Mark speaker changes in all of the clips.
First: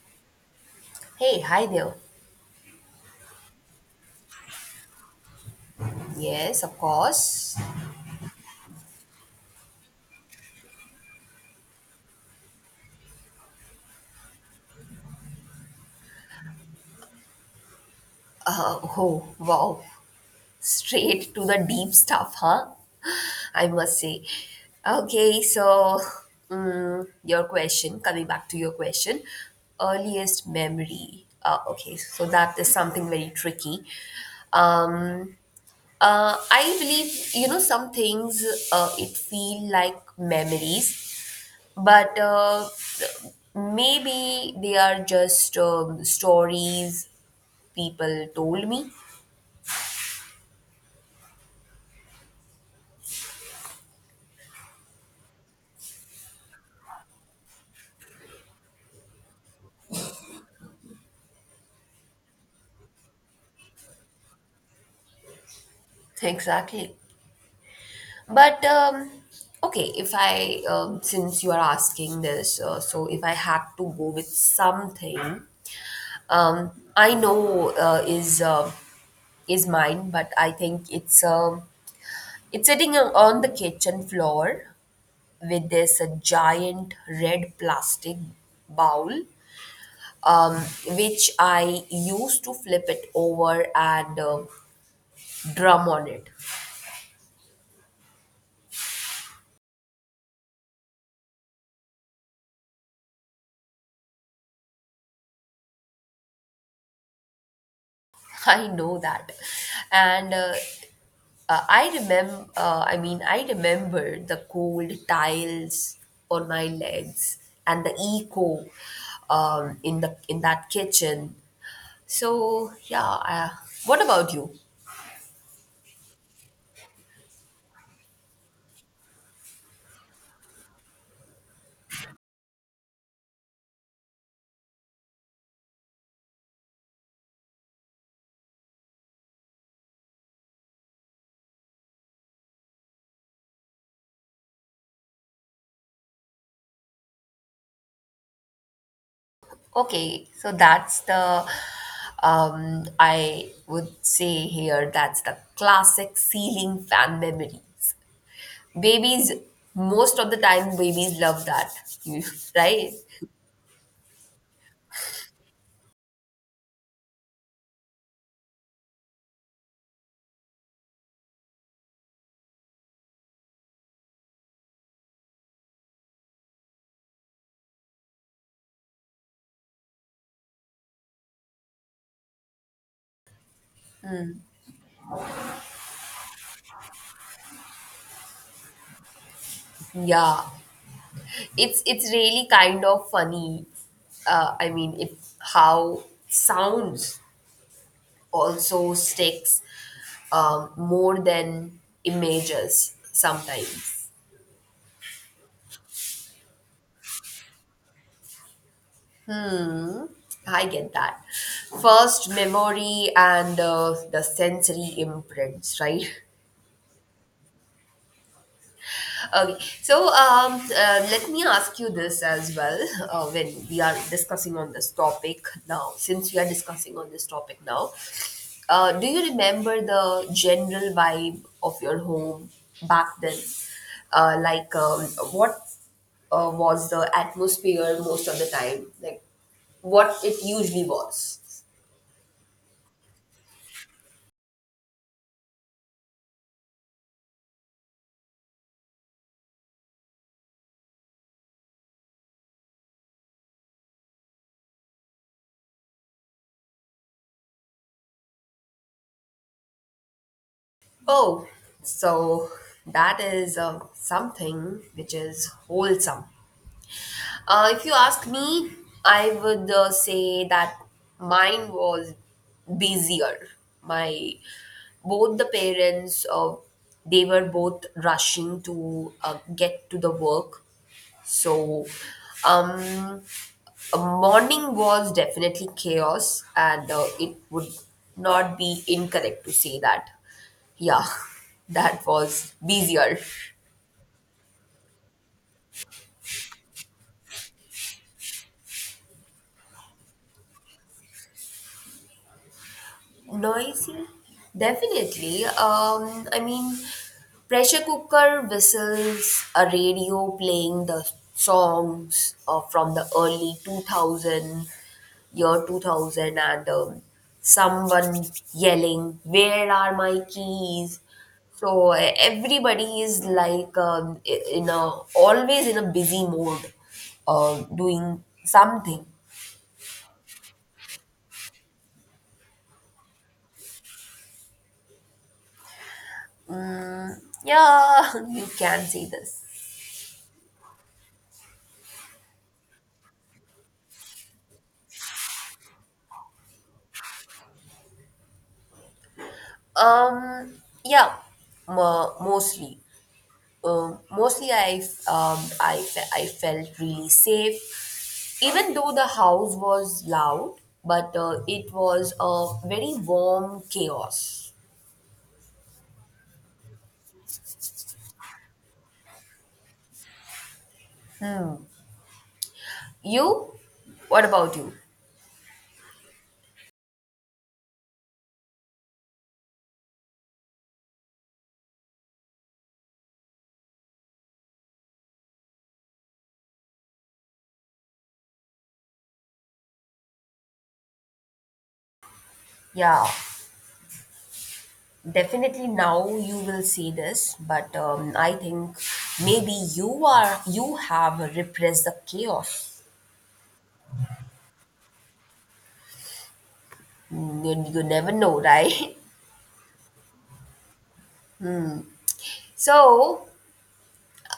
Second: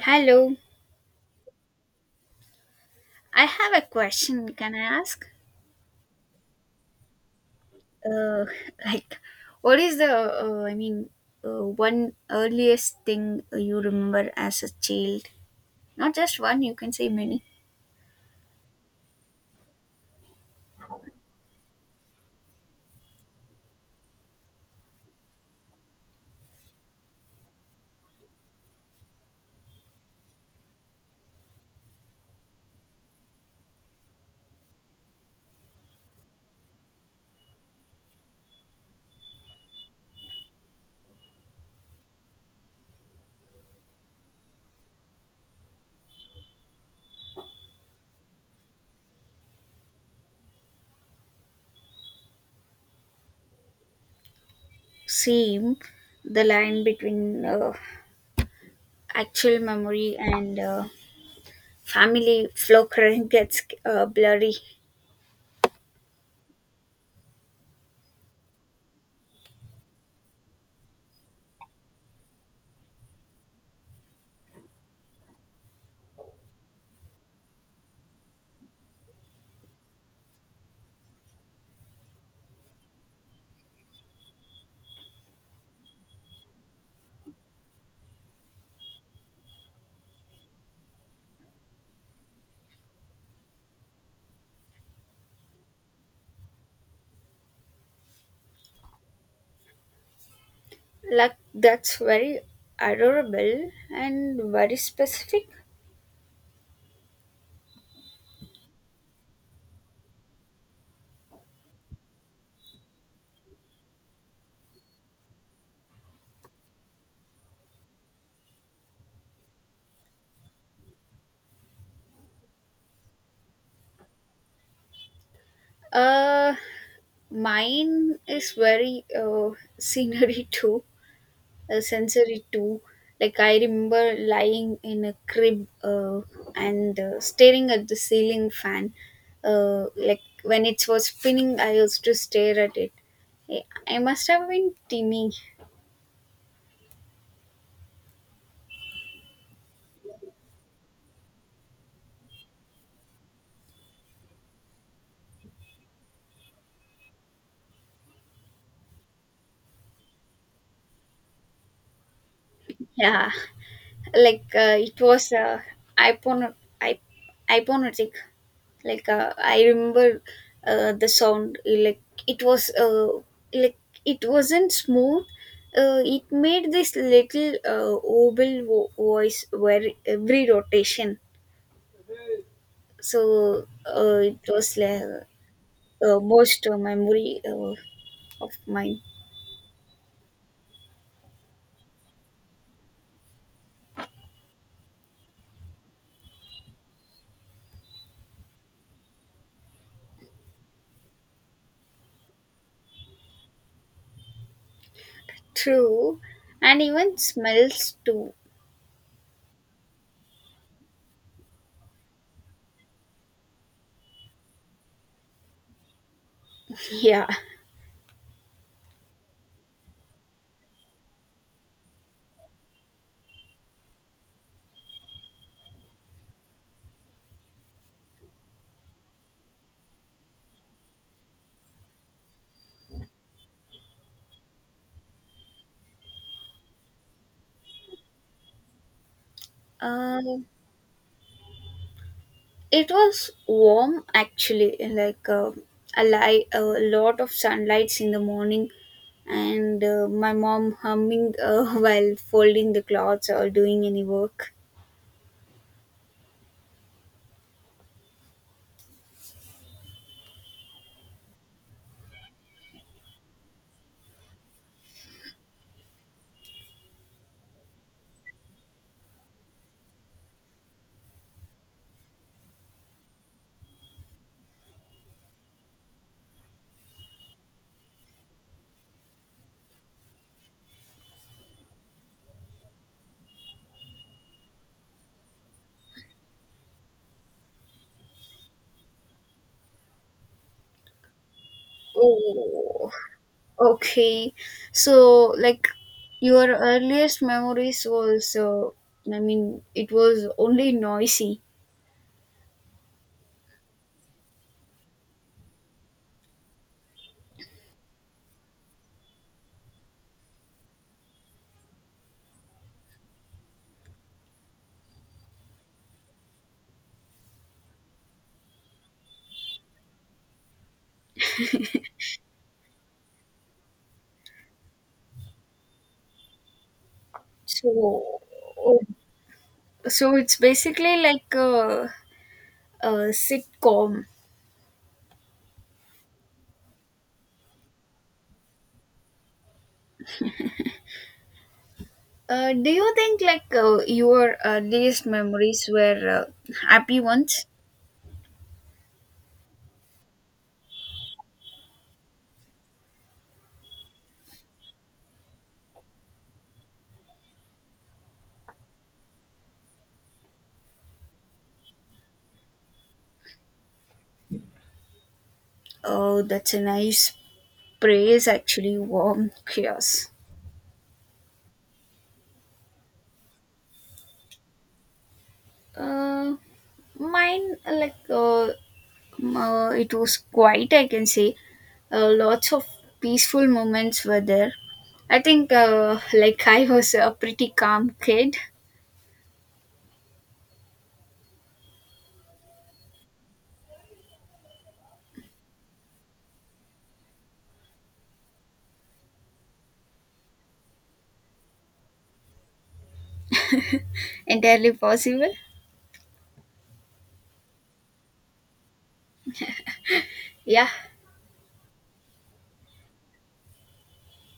Speaker 1: Hello,
Speaker 2: Hey, hi there.
Speaker 1: I have a question. Can I ask?
Speaker 2: Yes, of course.
Speaker 1: Uh, like, what is the, I mean, one earliest thing you remember as a child? Not just one, you can say many.
Speaker 2: Oh, wow. Straight to the deep stuff, huh? I must say. Okay, so coming back to your question, earliest memory. Okay, so that is something very tricky. Um, I believe, you know, some things it feel like memories but maybe they are just stories people told me
Speaker 1: Same, the line between actual memory and family flow current gets blurry.
Speaker 2: exactly but okay if I since you are asking this so if I had to go with something um, I know is mine but I think it's sitting on the kitchen floor with this giant red plastic bowl um, which I used to flip it over and drum on it.
Speaker 1: Like, that's very adorable and very specific.
Speaker 2: I know that, and I remember. I mean, I remember the cold tiles on my legs and the echo in the in that kitchen. So yeah, what about you?
Speaker 1: Uh, Mine is very scenery too, sensory too. Like I remember lying in a crib and staring at the ceiling fan. Like when it was spinning, I used to stare at it. I must have been teeny.
Speaker 2: Okay, so that's the I would say here that's the classic ceiling fan memory. Babies, most of the time, babies love that, right?
Speaker 1: Yeah, like it was ipon- ip- hypnotic. Like I remember the sound, like it was like it wasn't smooth. It made this little oval voice where every rotation, so it was like most memory of mine.
Speaker 2: Yeah, it's really kind of funny. I mean, it how sounds also sticks more than images sometimes.
Speaker 1: True, and even smells too.
Speaker 2: I get that. First, memory and the sensory imprints, right?
Speaker 1: Yeah.
Speaker 2: Okay, so let me ask you this as well when we are discussing on this topic now. Since we are discussing on this topic now, do you remember the general vibe of your home back then? Uh, like, um, what was the atmosphere most of the time? Like, what
Speaker 1: uh,
Speaker 2: it usually was?
Speaker 1: It was warm actually, like a lot of sunlights in the morning, and my mom humming while folding the clothes or doing any work.
Speaker 2: Oh, so that is something which is wholesome. If you ask me, I would say that mine was busier. My both the parents, they were both rushing to get to the work. So, um, a morning was definitely chaos, and it would not be incorrect to say that. Yeah, that was
Speaker 1: Oh,
Speaker 2: busier.
Speaker 1: okay. So, like, your earliest memories was, I mean, it was only noisy.
Speaker 2: Noisy? Definitely. I mean, pressure cooker whistles, a radio playing the songs from the early 2000, year 2000, and someone yelling, where are my keys? So everybody is like in a always in a busy mode,
Speaker 1: So,
Speaker 2: doing
Speaker 1: oh,
Speaker 2: something.
Speaker 1: so it's basically like a sitcom.
Speaker 2: Mm, yeah, you can say this.
Speaker 1: Do you think, like, your earliest memories were happy ones?
Speaker 2: Um, yeah, mostly. Mostly, I f- I fe- I felt really safe, even though the house was loud. But it was a very warm chaos.
Speaker 1: Oh, that's a nice praise. Actually, warm tears.
Speaker 2: You? What about you?
Speaker 1: Uh, Mine, like, it was quiet. I can say lots of peaceful moments were there. I think like I was a pretty calm kid,
Speaker 2: Yeah, definitely. Now you will see this, but I think maybe you have repressed the chaos.
Speaker 1: entirely possible.
Speaker 2: You never know, right?
Speaker 1: Yeah.
Speaker 2: So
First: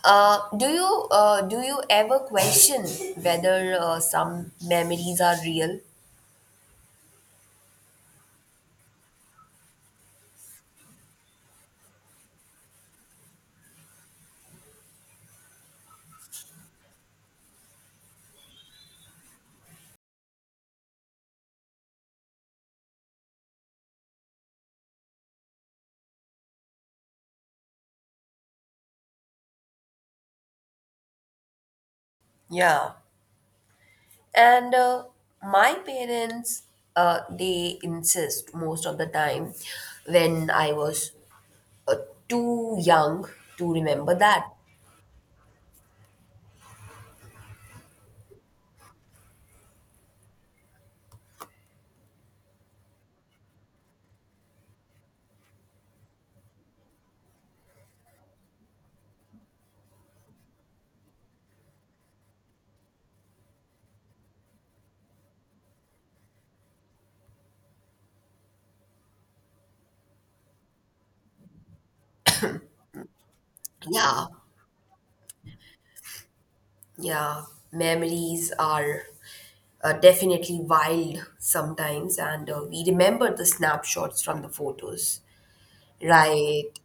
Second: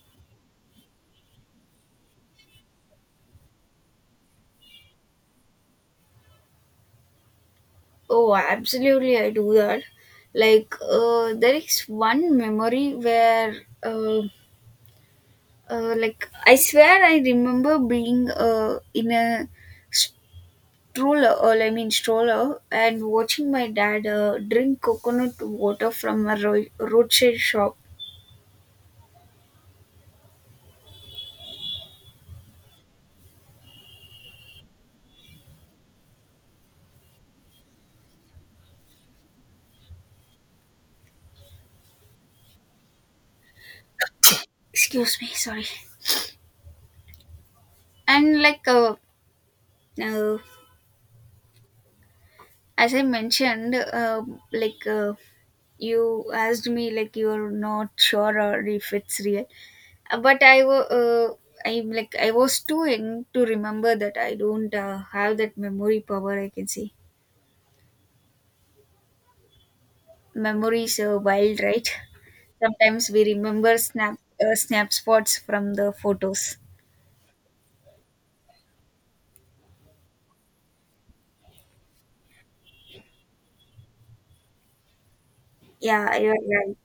Speaker 2: Do you ever question whether some memories are real?
Speaker 1: Oh, absolutely, I do that. Like, there is one memory where, uh, like, I swear I remember being in a stroller, or I mean, stroller, and watching my dad drink coconut water from a roadside shop.
Speaker 2: Yeah, and my parents they insist most of the time when I was uh, too young to remember that.
Speaker 1: Excuse me, sorry. And, like, uh, as I mentioned, like, you asked me, like, you're not sure or if it's real. But I'm like I was too young to remember that. I don't have that memory power, I can say. Memories are wild, right? Sometimes we remember
Speaker 2: Yeah,
Speaker 1: snap spots from the photos.
Speaker 2: yeah, memories are definitely wild sometimes, and we remember the snapshots from the photos,
Speaker 1: Yeah, you're
Speaker 2: right?
Speaker 1: right.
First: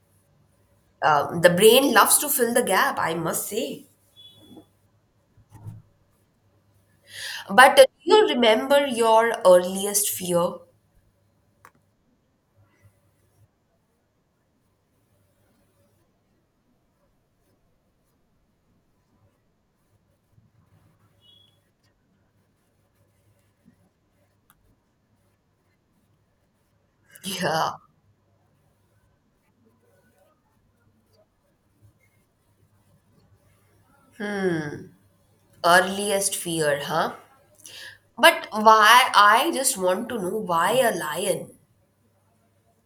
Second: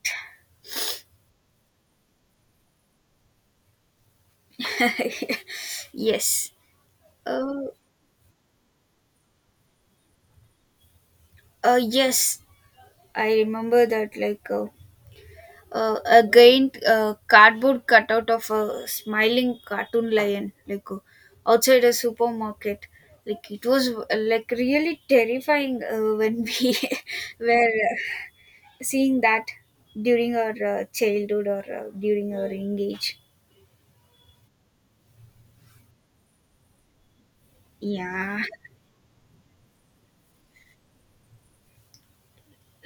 Speaker 2: The brain loves to fill the gap, I must say.
Speaker 1: Yes. Uh,
Speaker 2: But do you remember your earliest fear?
Speaker 1: yes. I remember that, like, again, a cardboard cutout of a smiling cartoon lion, like, outside a supermarket. Like, it was like really terrifying when we were
Speaker 2: Yeah,
Speaker 1: seeing that during our childhood or during our young age.
Speaker 2: earliest fear, huh?
Speaker 1: Yeah.
Speaker 2: But why? I just want to know why a lion?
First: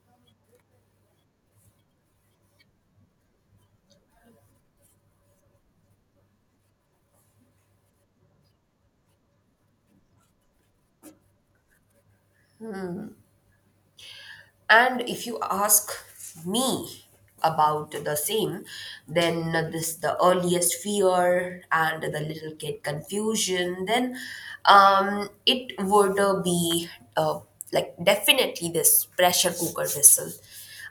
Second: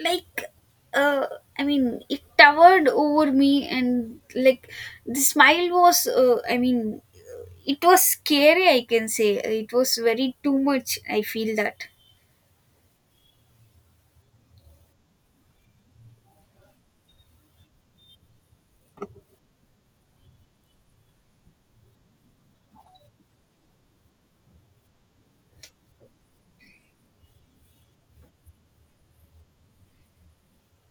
Speaker 1: Like, uh I mean, it towered over me, and like the smile was I mean, it was scary, I can say. It was very too much, I feel that.
Speaker 2: And if you ask me about the same, then this the earliest fear and the little kid confusion, then it would be uh, definitely this pressure cooker whistle.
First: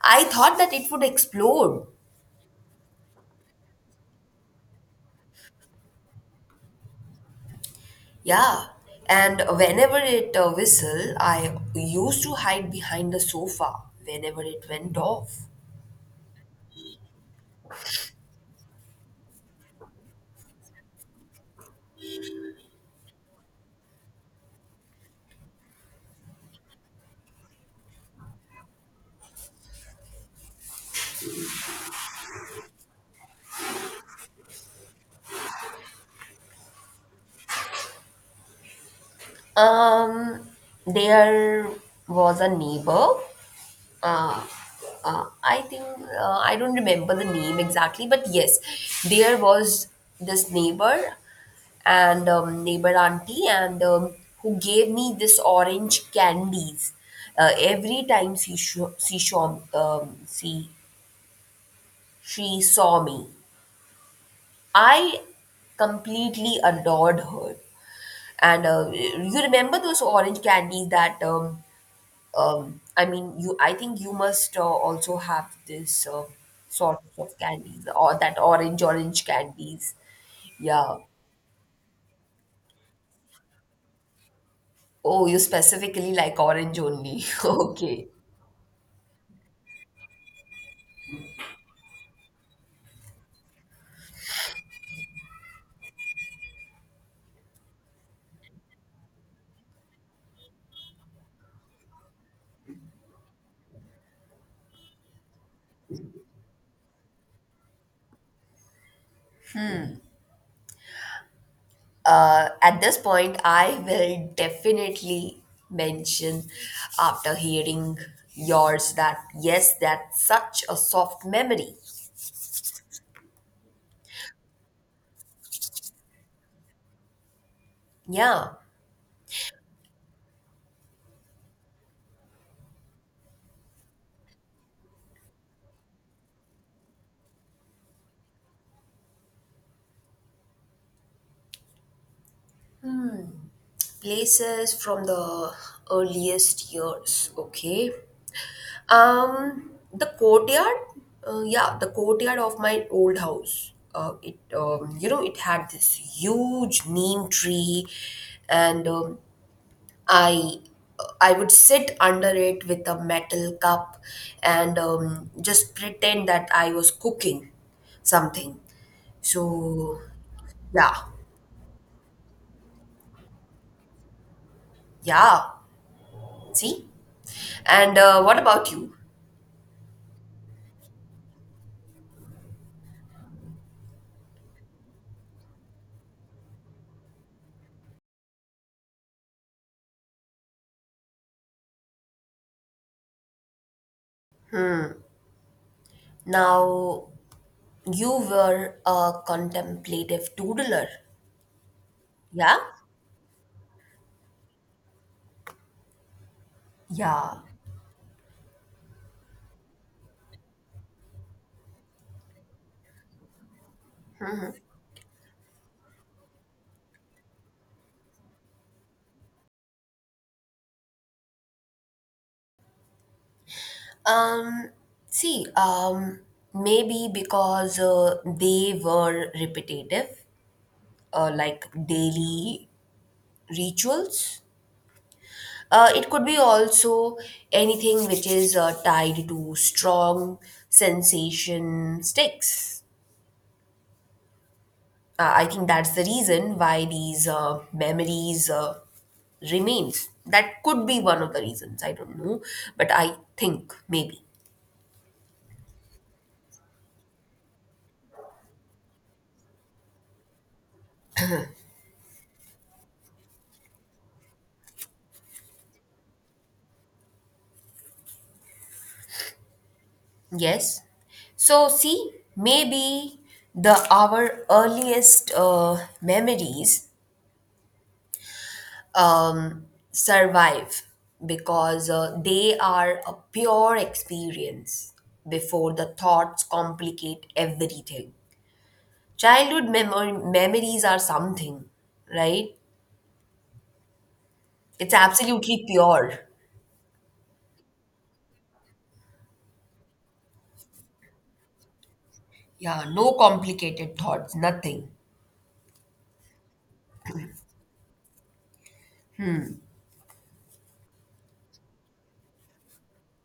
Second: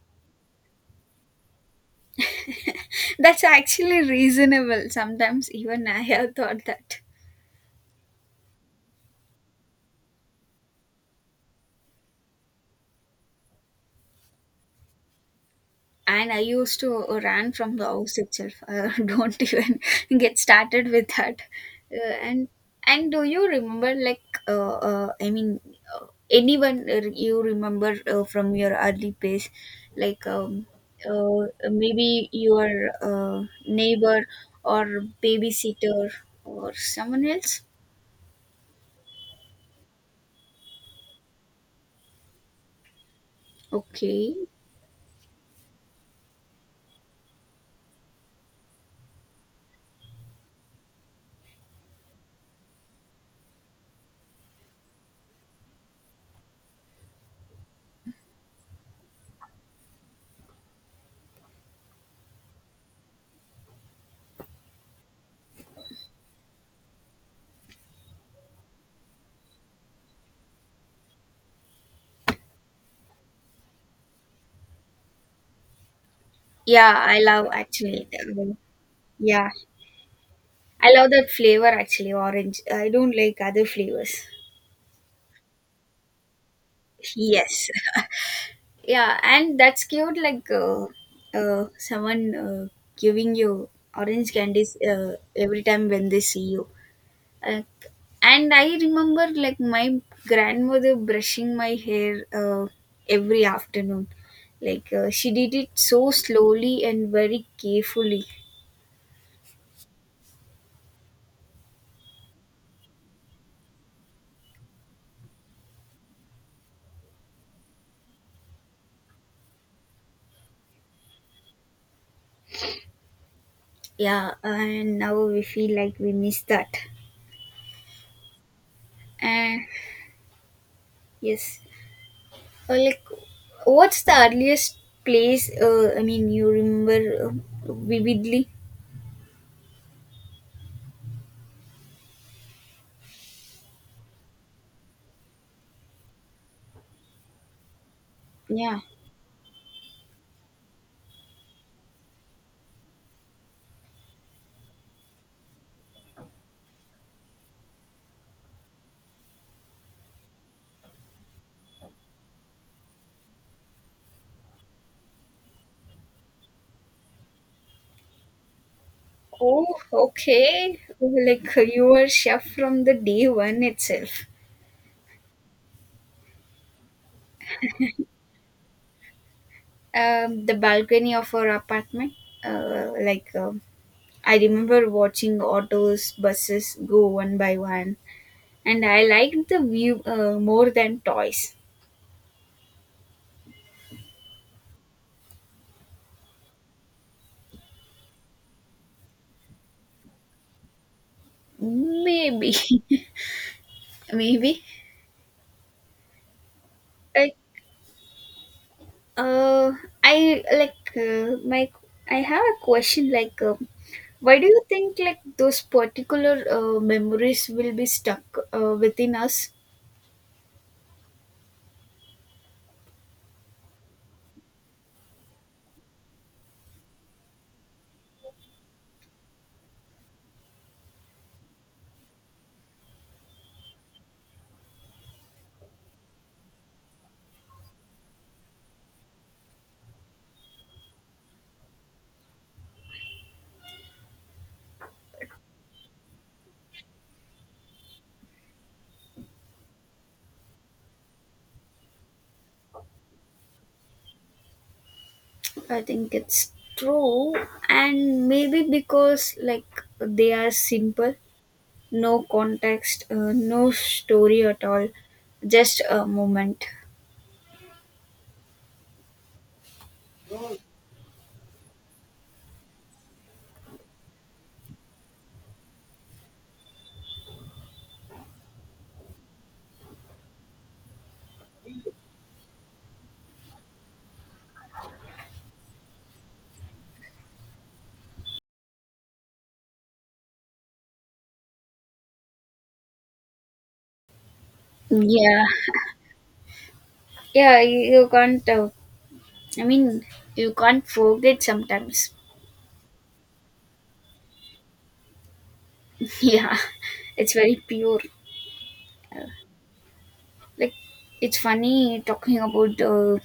Speaker 2: I thought that it would explode.
Speaker 1: That's actually reasonable, sometimes even I have thought that.
Speaker 2: Yeah. And whenever it whistle, I used to hide behind the sofa whenever it went off.
Speaker 1: And I used to run from the house itself. Don't even get started with that. uh, and and do you remember, like, I mean, anyone you remember from your early days, like, uh, maybe your uh, neighbor or babysitter or someone else?
Speaker 2: Um, there was a neighbor.
Speaker 1: Okay.
Speaker 2: Uh, uh, I think I don't remember the name exactly, but yes, there was this neighbor and neighbor auntie, and who gave me this orange candies every time she saw um, she she saw me. I completely adored her, and you remember those orange candies that I mean, you. I think you must also have this
Speaker 1: Yeah,
Speaker 2: sort
Speaker 1: I
Speaker 2: of
Speaker 1: love
Speaker 2: candies
Speaker 1: actually,
Speaker 2: or that orange
Speaker 1: yeah,
Speaker 2: candies.
Speaker 1: I
Speaker 2: Yeah.
Speaker 1: love that flavor, actually, orange. I don't like other flavors.
Speaker 2: Oh, you specifically like orange only.
Speaker 1: Yes.
Speaker 2: Okay.
Speaker 1: Yeah, and that's cute. Like, someone giving you orange candies every time when they see you. Like, and I remember, like, my grandmother brushing my hair every afternoon. Like, she did it so slowly and very carefully.
Speaker 2: At this point, I will definitely mention after hearing yours that yes, that's such a soft memory.
Speaker 1: Yeah, and now we feel like we miss that.
Speaker 2: Yeah.
Speaker 1: Uh, yes. Like, what's the earliest place? I mean, you remember vividly.
Speaker 2: Places from the earliest years. Okay.
Speaker 1: Yeah.
Speaker 2: The courtyard, yeah, the courtyard of my old house. You know, it had this huge neem tree, and I, I would sit under it with a metal cup, and just pretend that I was cooking something.
Speaker 1: Oh,
Speaker 2: So,
Speaker 1: okay.
Speaker 2: yeah,
Speaker 1: Like you were chef from the day one itself.
Speaker 2: yeah. See, and what about you?
Speaker 1: The balcony of our apartment. Like, I remember watching autos, buses go one by one, and I liked the view more than toys.
Speaker 2: Now, you were a contemplative doodler,
Speaker 1: Maybe.
Speaker 2: yeah?
Speaker 1: Maybe. Like,
Speaker 2: Yeah.
Speaker 1: Uh, I like my. I have a question. Like, why do you think, like, those particular memories will be stuck within us?
Speaker 2: Um, See, maybe because they were repetitive, like daily rituals. It could be also anything which is tied to strong sensation sticks. I think that's the reason why these memories remains. That could be one of the reasons. I don't know, but I think maybe.
Speaker 1: I think it's true, and maybe because, like, they are simple, no context, no story at all, just a moment.
Speaker 2: Yes. So, see, maybe the our earliest memories um, survive because they are a pure experience before the thoughts complicate everything. Childhood memories are something, right? It's
Speaker 1: Yeah,
Speaker 2: absolutely pure.
Speaker 1: yeah. You can't. I mean, you can't forget sometimes.
Speaker 2: Yeah, no complicated thoughts, nothing.
Speaker 1: Yeah, it's very pure. Like, it's funny talking about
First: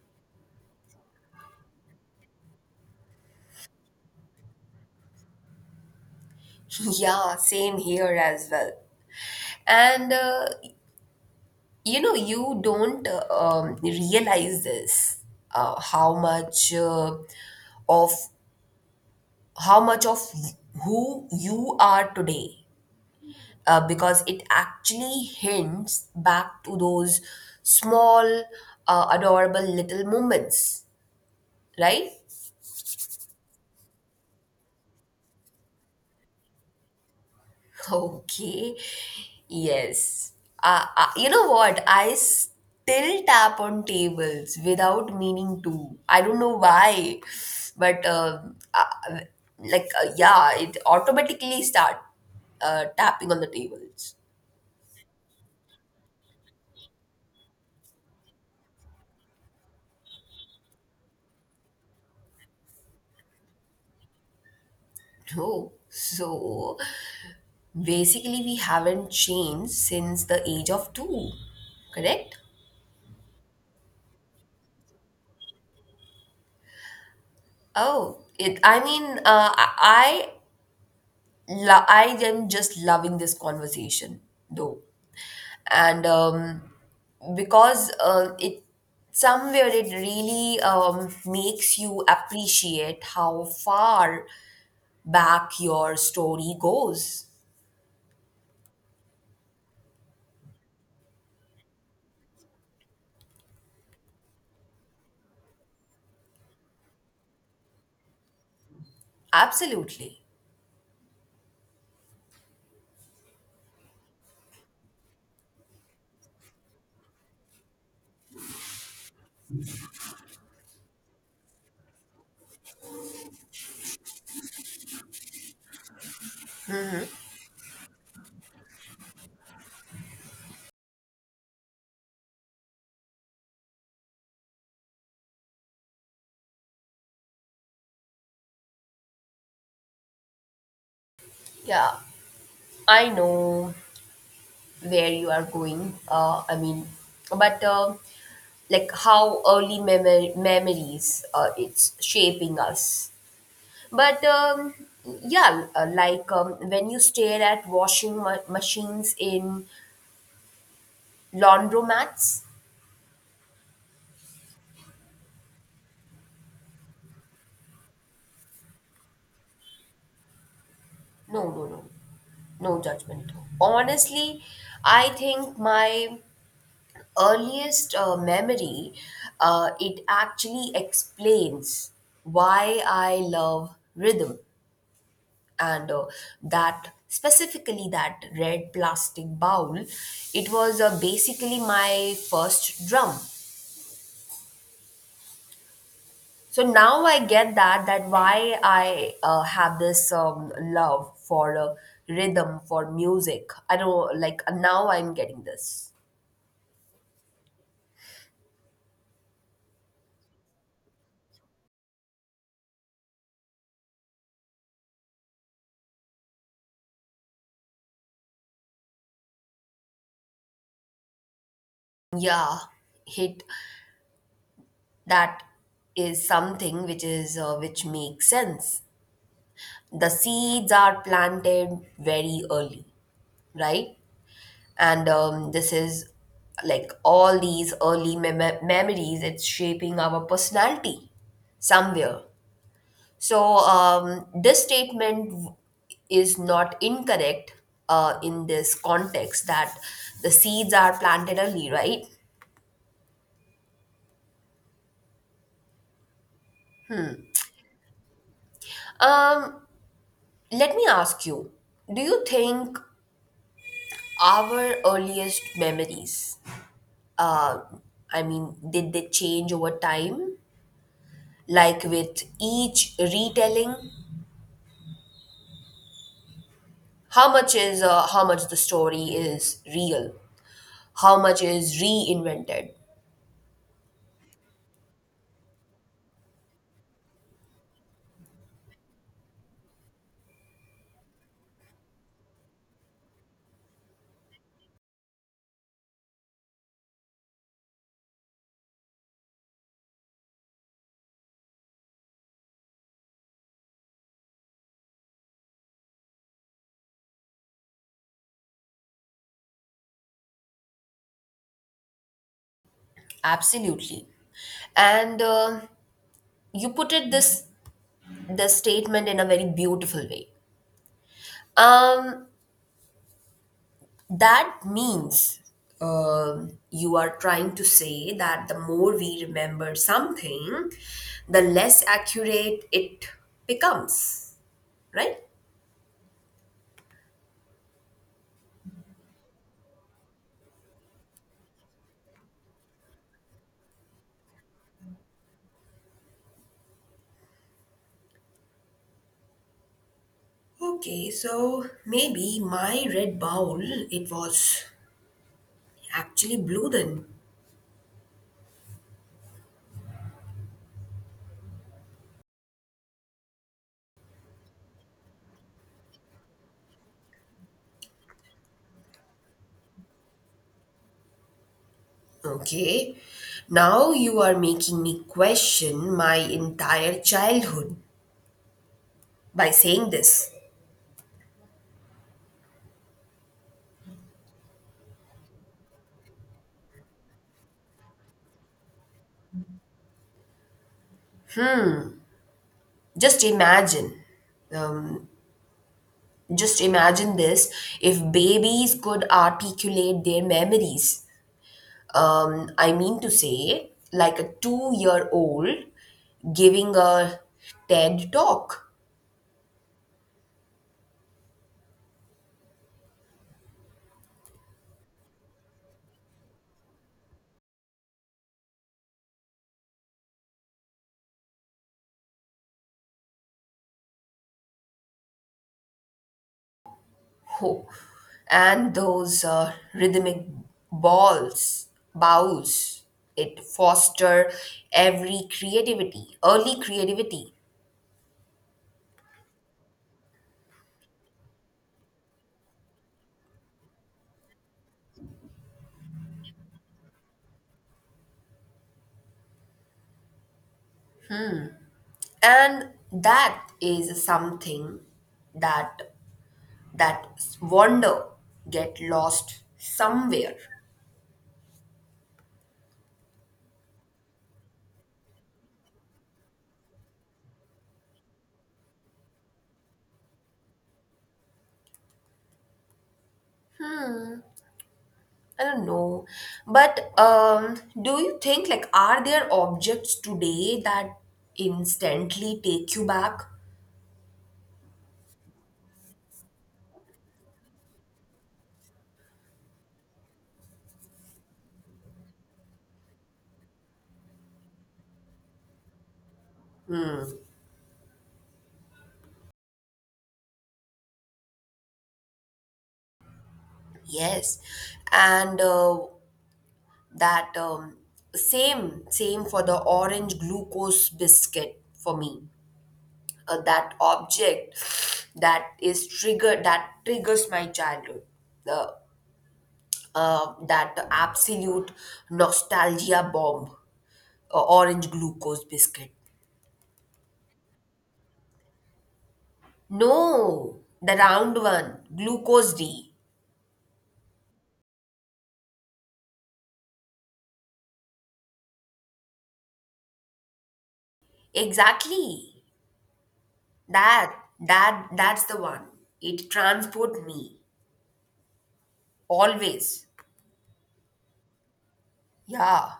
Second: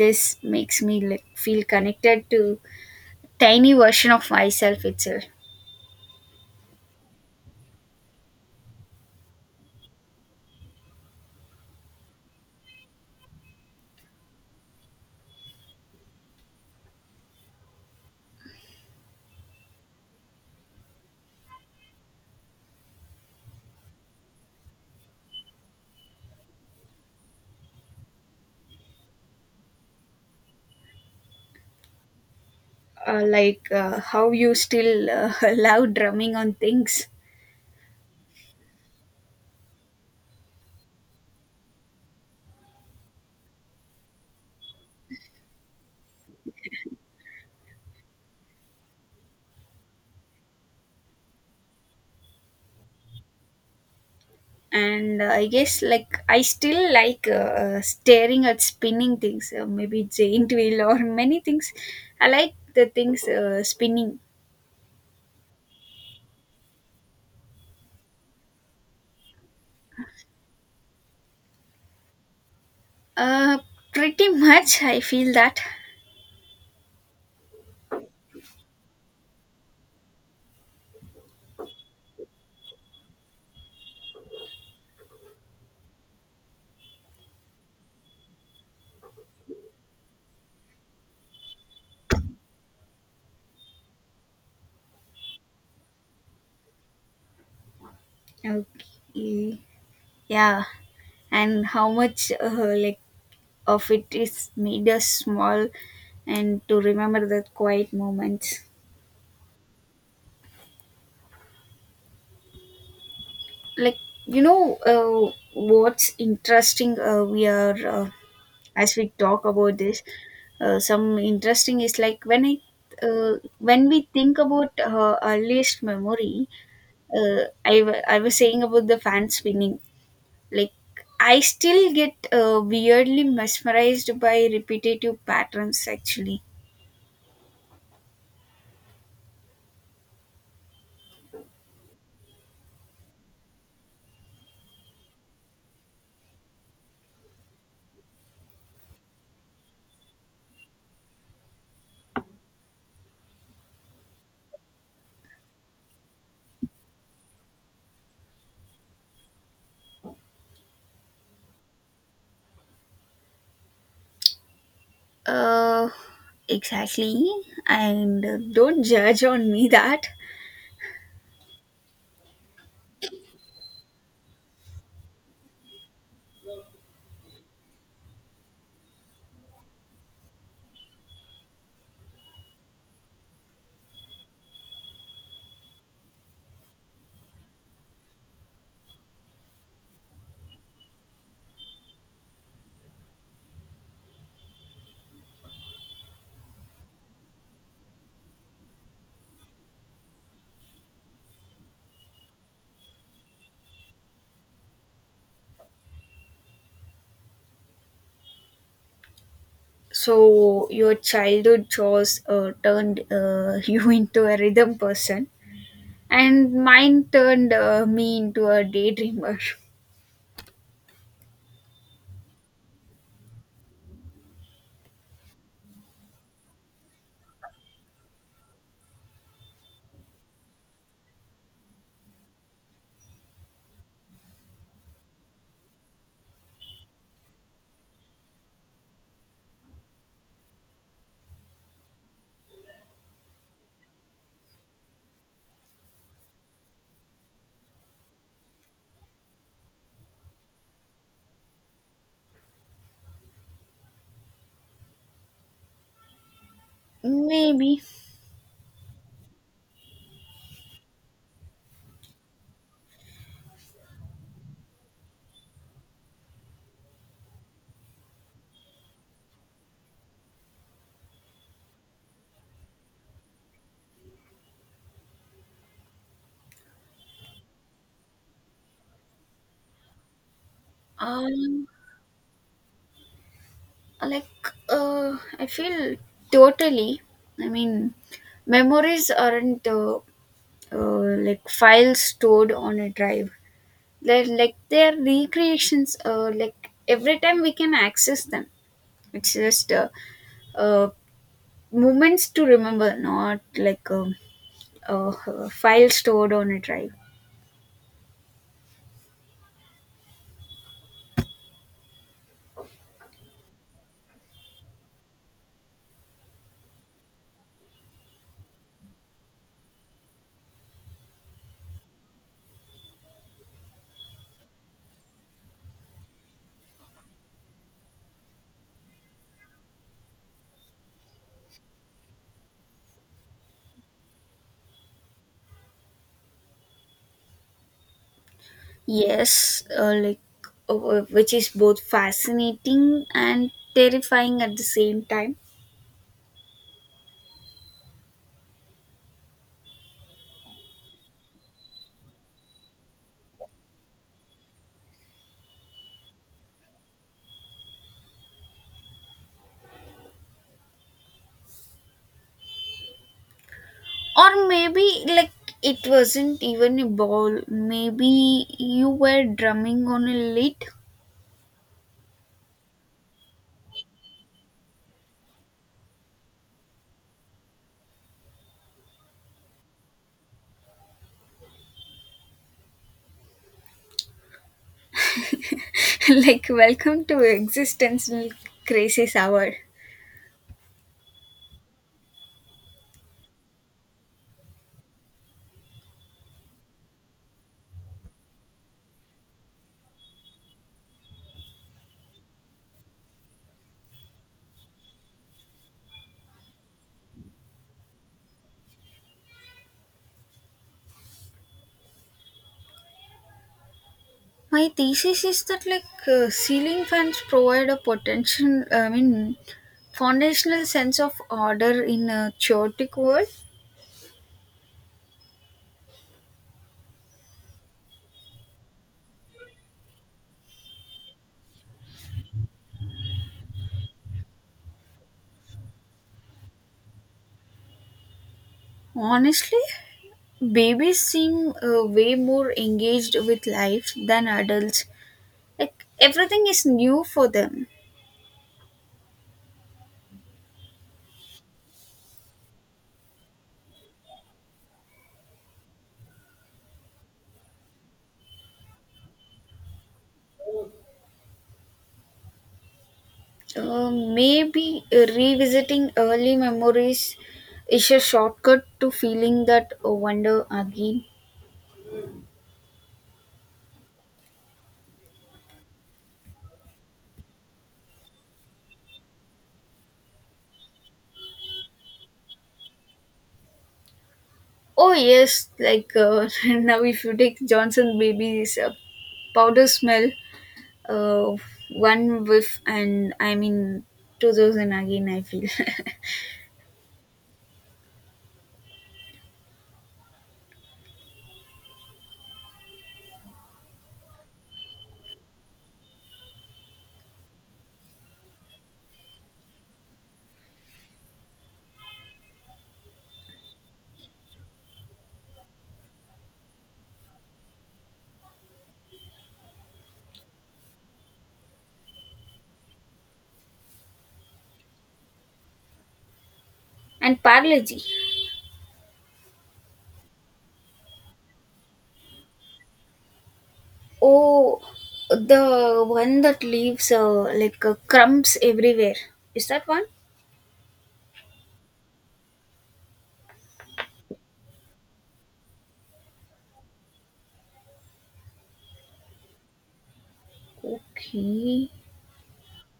Speaker 1: this makes me, like, feel connected to tiny version of myself itself.
Speaker 2: Yeah, same here as well. And you know you don't realize this how much of how much of who you are today because it actually hints back to those small adorable little moments, right?
Speaker 1: Like, how you still love drumming on things.
Speaker 2: Okay. Yes. You know what? I still tap on tables without meaning to. I don't know why, but uh, yeah, it automatically start tapping on the tables.
Speaker 1: And I guess, like, I still like staring at spinning things, maybe giant wheel or many things. I like the things spinning.
Speaker 2: No. So basically, we haven't changed since the age of two. Correct?
Speaker 1: uh, Pretty much, I feel that.
Speaker 2: Oh, it. I mean, I am just loving this conversation, though. And because it somewhere it really makes you appreciate how far back your story goes
Speaker 1: Okay. Yeah. And how much like of it is made us small, and to remember the quiet moments.
Speaker 2: absolutely.
Speaker 1: Like, you know, what's interesting, we are, as we talk about this, some interesting is, like, when we think about her earliest memory, I was saying about the fan spinning. Like, I still get weirdly mesmerized by repetitive patterns, actually.
Speaker 2: yeah I know where you are going, I mean, but like how early memories it's shaping us but yeah, when you stare at washing machines in laundromats.
Speaker 1: Uh, exactly. And don't judge on me that.
Speaker 2: No, no, no. No judgment. Honestly, I think my earliest memory, it actually explains why I love rhythm and that red plastic bowl. It was basically my first drum. So now I get that why I have this love for rhythm, for music. I don't now I'm getting this.
Speaker 1: So your childhood chores turned you into a rhythm person, and mine turned me into a daydreamer.
Speaker 2: Yeah, it that is something which is which makes sense. The seeds are planted very early, right? And this is like all these early memories. It's shaping our personality somewhere. So this statement is not incorrect in this context that the seeds are planted early, right?
Speaker 1: Maybe.
Speaker 2: Um, Let me ask you, do you think our earliest memories, uh, I mean, did they change over time? Like with each retelling, how much is how much the story is real? How much
Speaker 1: Um,
Speaker 2: is reinvented?
Speaker 1: like, I feel totally. I mean, memories aren't like files stored on a drive. They're like, they're recreations, like every time we can access them. It's just uh, moments to remember, not like, a file stored on a drive.
Speaker 2: Absolutely. And you put it this the statement in a very beautiful way. Um, That means you are trying to say that the more we remember something, the less accurate it becomes, right?
Speaker 1: Yes, like, which is both fascinating and terrifying at the same time.
Speaker 2: Okay, so maybe my red bowl, it was actually blue then.
Speaker 1: Or maybe, like, it wasn't even a ball. Maybe you were drumming on a lid.
Speaker 2: Okay, now you are making me question my entire childhood by saying this.
Speaker 1: Like, welcome to existential crisis hour.
Speaker 2: Just imagine. Um, Just imagine this if babies could articulate their memories. I mean to say, like a 2 year old giving a TED talk.
Speaker 1: My thesis is that, like, ceiling fans provide a potential, I mean, foundational sense of order in a chaotic world.
Speaker 2: Oh, and those rhythmic balls, bows, it foster every creativity, early creativity.
Speaker 1: Honestly, babies seem way more engaged with life than adults. Like, everything is new for them.
Speaker 2: And that is something that that wander get lost somewhere.
Speaker 1: Maybe revisiting early memories is a shortcut to feeling that wonder again.
Speaker 2: I don't know, but do you think like are there objects today that instantly take you back?
Speaker 1: Oh yes, like, now if you take Johnson Baby's powder smell, uh, one whiff and I mean 2000 again I feel.
Speaker 2: Yes, and that same for the orange glucose biscuit for me, that object that is triggered that triggers my childhood, the that absolute nostalgia bomb, orange glucose biscuit.
Speaker 1: And Parleji.
Speaker 2: No, the round one, glucose D.
Speaker 1: Oh, the one that leaves like crumbs everywhere. Is that one?
Speaker 2: Exactly. That, that's the one. It transport me always.
Speaker 1: Okay.
Speaker 2: Yeah.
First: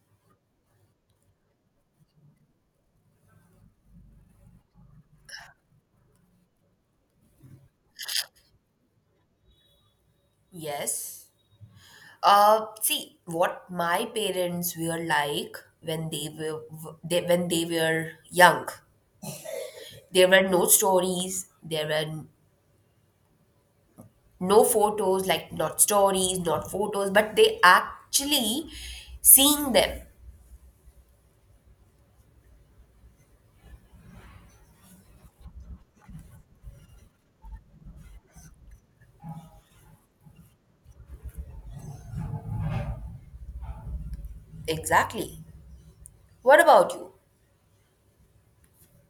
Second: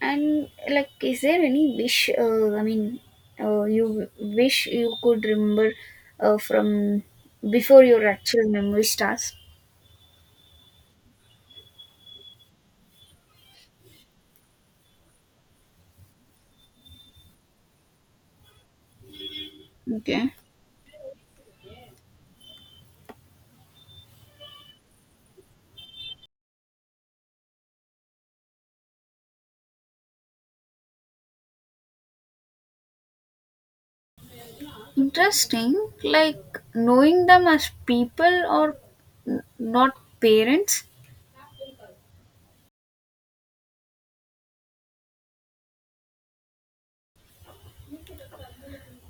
Speaker 1: And, like, is there any wish? I mean, you wish you could remember from before your actual memory starts.
Speaker 2: Yes. See what my parents were like when they were they, when they were young. There
Speaker 1: Okay.
Speaker 2: were no stories. There were no photos, like not stories, not photos, but they actually seeing them.
Speaker 1: Interesting, like knowing them as people or not parents.
Speaker 2: Exactly. What about you?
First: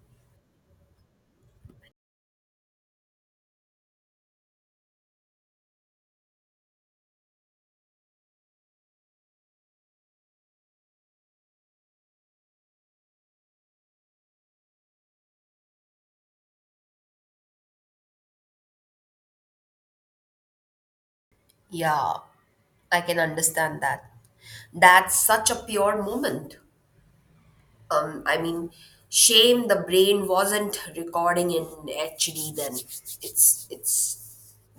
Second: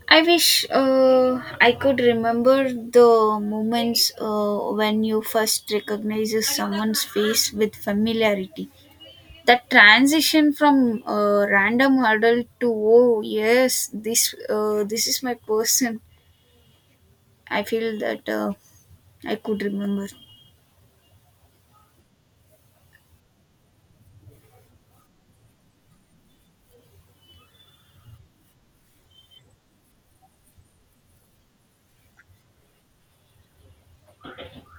Speaker 1: I wish I could remember the moments when you first recognizes someone's face with familiarity. That transition from random adult to oh yes, this is my person. I feel that I could remember.
Speaker 2: Yeah, I can understand that. That's such a pure moment. I mean, shame the brain wasn't recording in HD then. It's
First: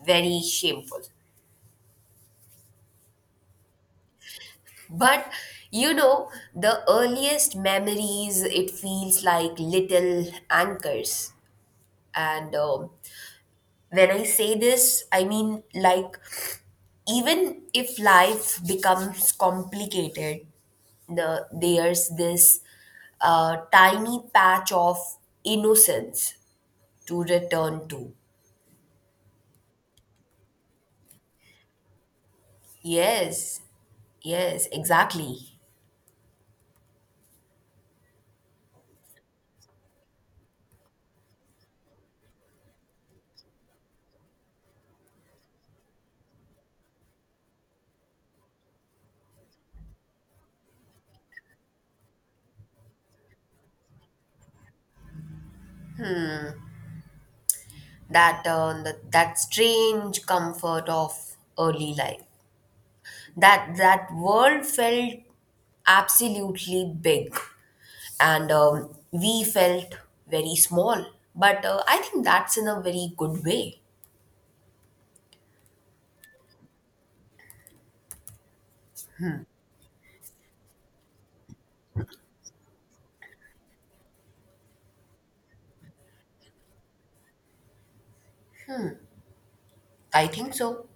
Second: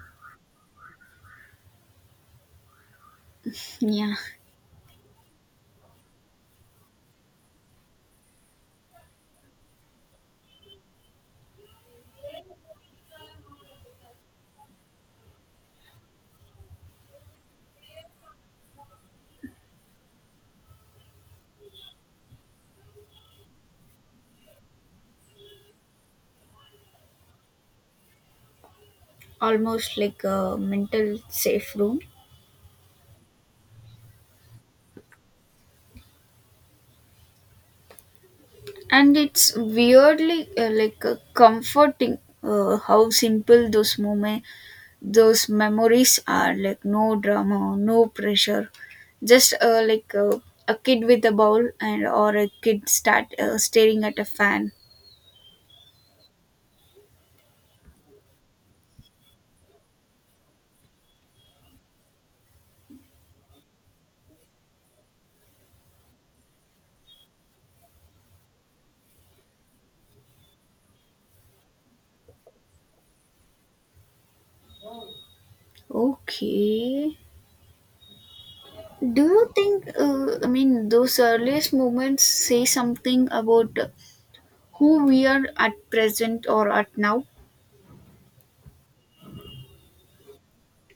Speaker 2: very shameful.
Speaker 1: Yeah,
Speaker 2: But you know, the earliest memories, it feels like little anchors. And when I say this, I mean like even if life becomes complicated, there's this tiny patch of innocence to return to.
Speaker 1: almost like a mental safe room.
Speaker 2: Yes, yes, exactly.
Speaker 1: And it's weirdly like, comforting how simple those memories are, like no drama, no pressure, just like, a kid with a ball, and or a kid start staring at a fan.
Speaker 2: That strange comfort of early life. That world felt absolutely big, and we felt very small. But I think that's in a very good way.
Speaker 1: Okay. Do you think, I mean, those earliest moments say something about who we are at present or at now?
Speaker 2: I think so.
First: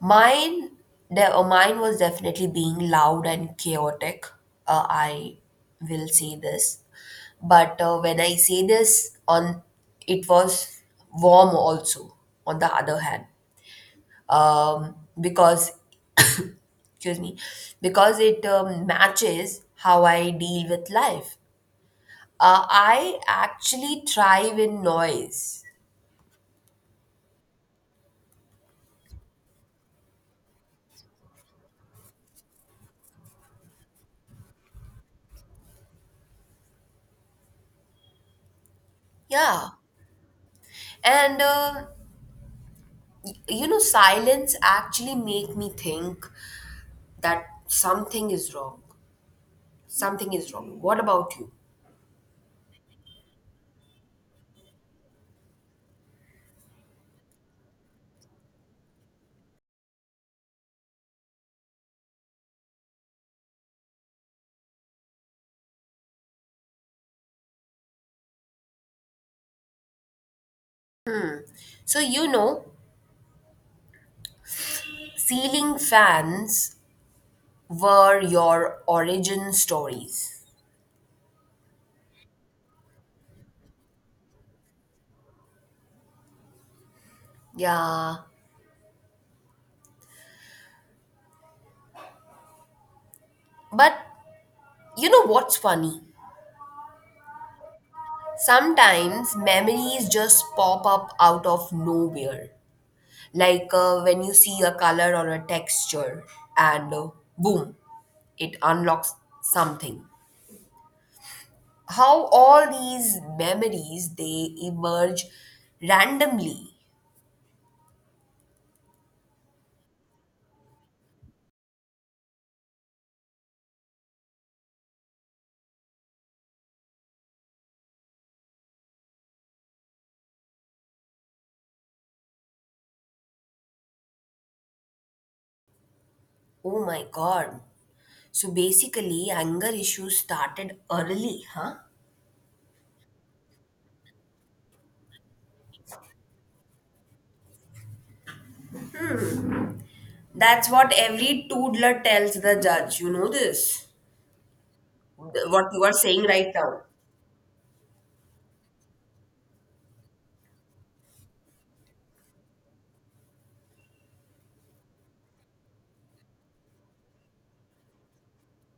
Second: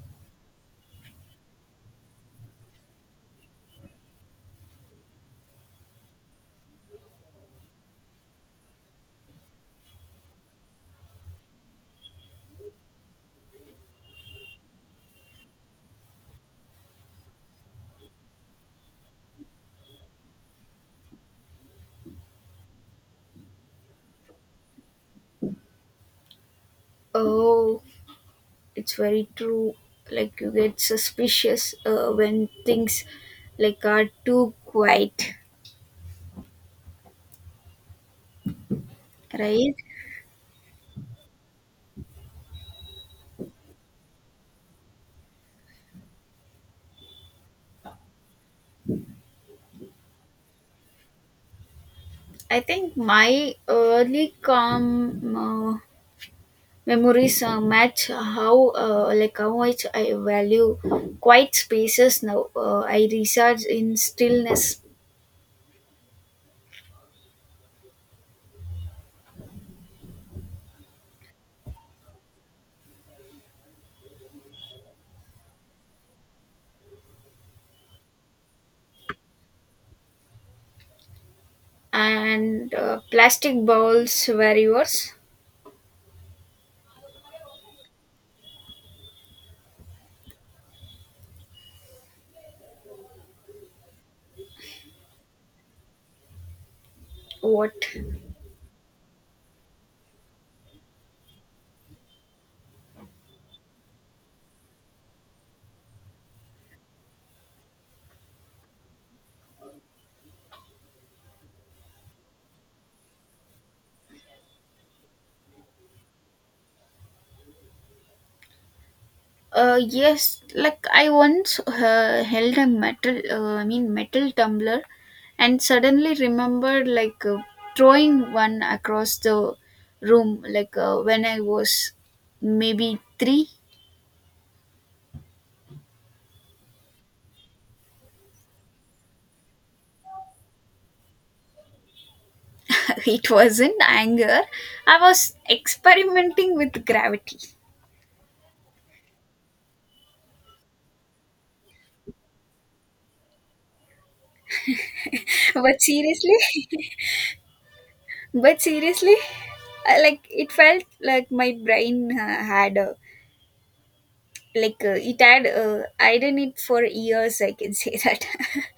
Speaker 2: Mine, mine was definitely being loud and chaotic. I will say this, but when I say this, on it was warm also. On the other hand, um, because excuse me, because it matches how I deal with life. I actually thrive in noise.
Speaker 1: Oh, it's very true. Like, you get suspicious when things, like, are too quiet,
Speaker 2: Yeah,
Speaker 1: right?
Speaker 2: and you know, silence actually make me think that something is wrong. Something is wrong. What about you?
Speaker 1: I think my early calm memories match how like how much I value quiet spaces now. I research in stillness.
Speaker 2: So, you know, ceiling fans were your origin stories.
Speaker 1: And plastic bowls were yours.
Speaker 2: Yeah. But you know what's funny?
Speaker 1: What?
Speaker 2: Sometimes memories just pop up out of nowhere. Like when you see a color or a texture, and boom, it unlocks something. How all these memories they emerge randomly.
Speaker 1: Yes, like I once held a metal, I mean, metal tumbler, and suddenly remembered, like, throwing one across the room. Like, when I was maybe three.
Speaker 2: Oh my God. So basically, anger issues started early, huh?
Speaker 1: It wasn't anger. I was experimenting with gravity.
Speaker 2: That's what every toddler tells the judge. You know this, what
Speaker 1: But
Speaker 2: you are saying
Speaker 1: seriously,
Speaker 2: right now.
Speaker 1: but seriously, like, it felt like my brain had a, like, it had I did it for years, I can say that.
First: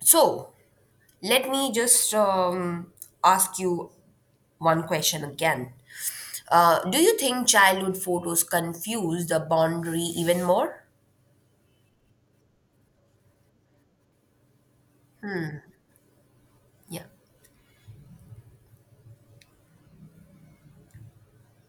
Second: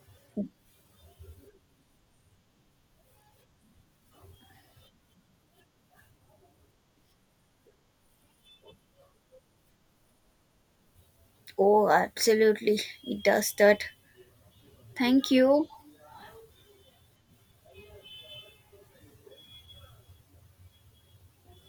Speaker 2: So let me just ask you one question again. Do you think childhood photos confuse the boundary even more?
Speaker 1: Oh, absolutely. It does that. Thank you.
Speaker 2: Yeah.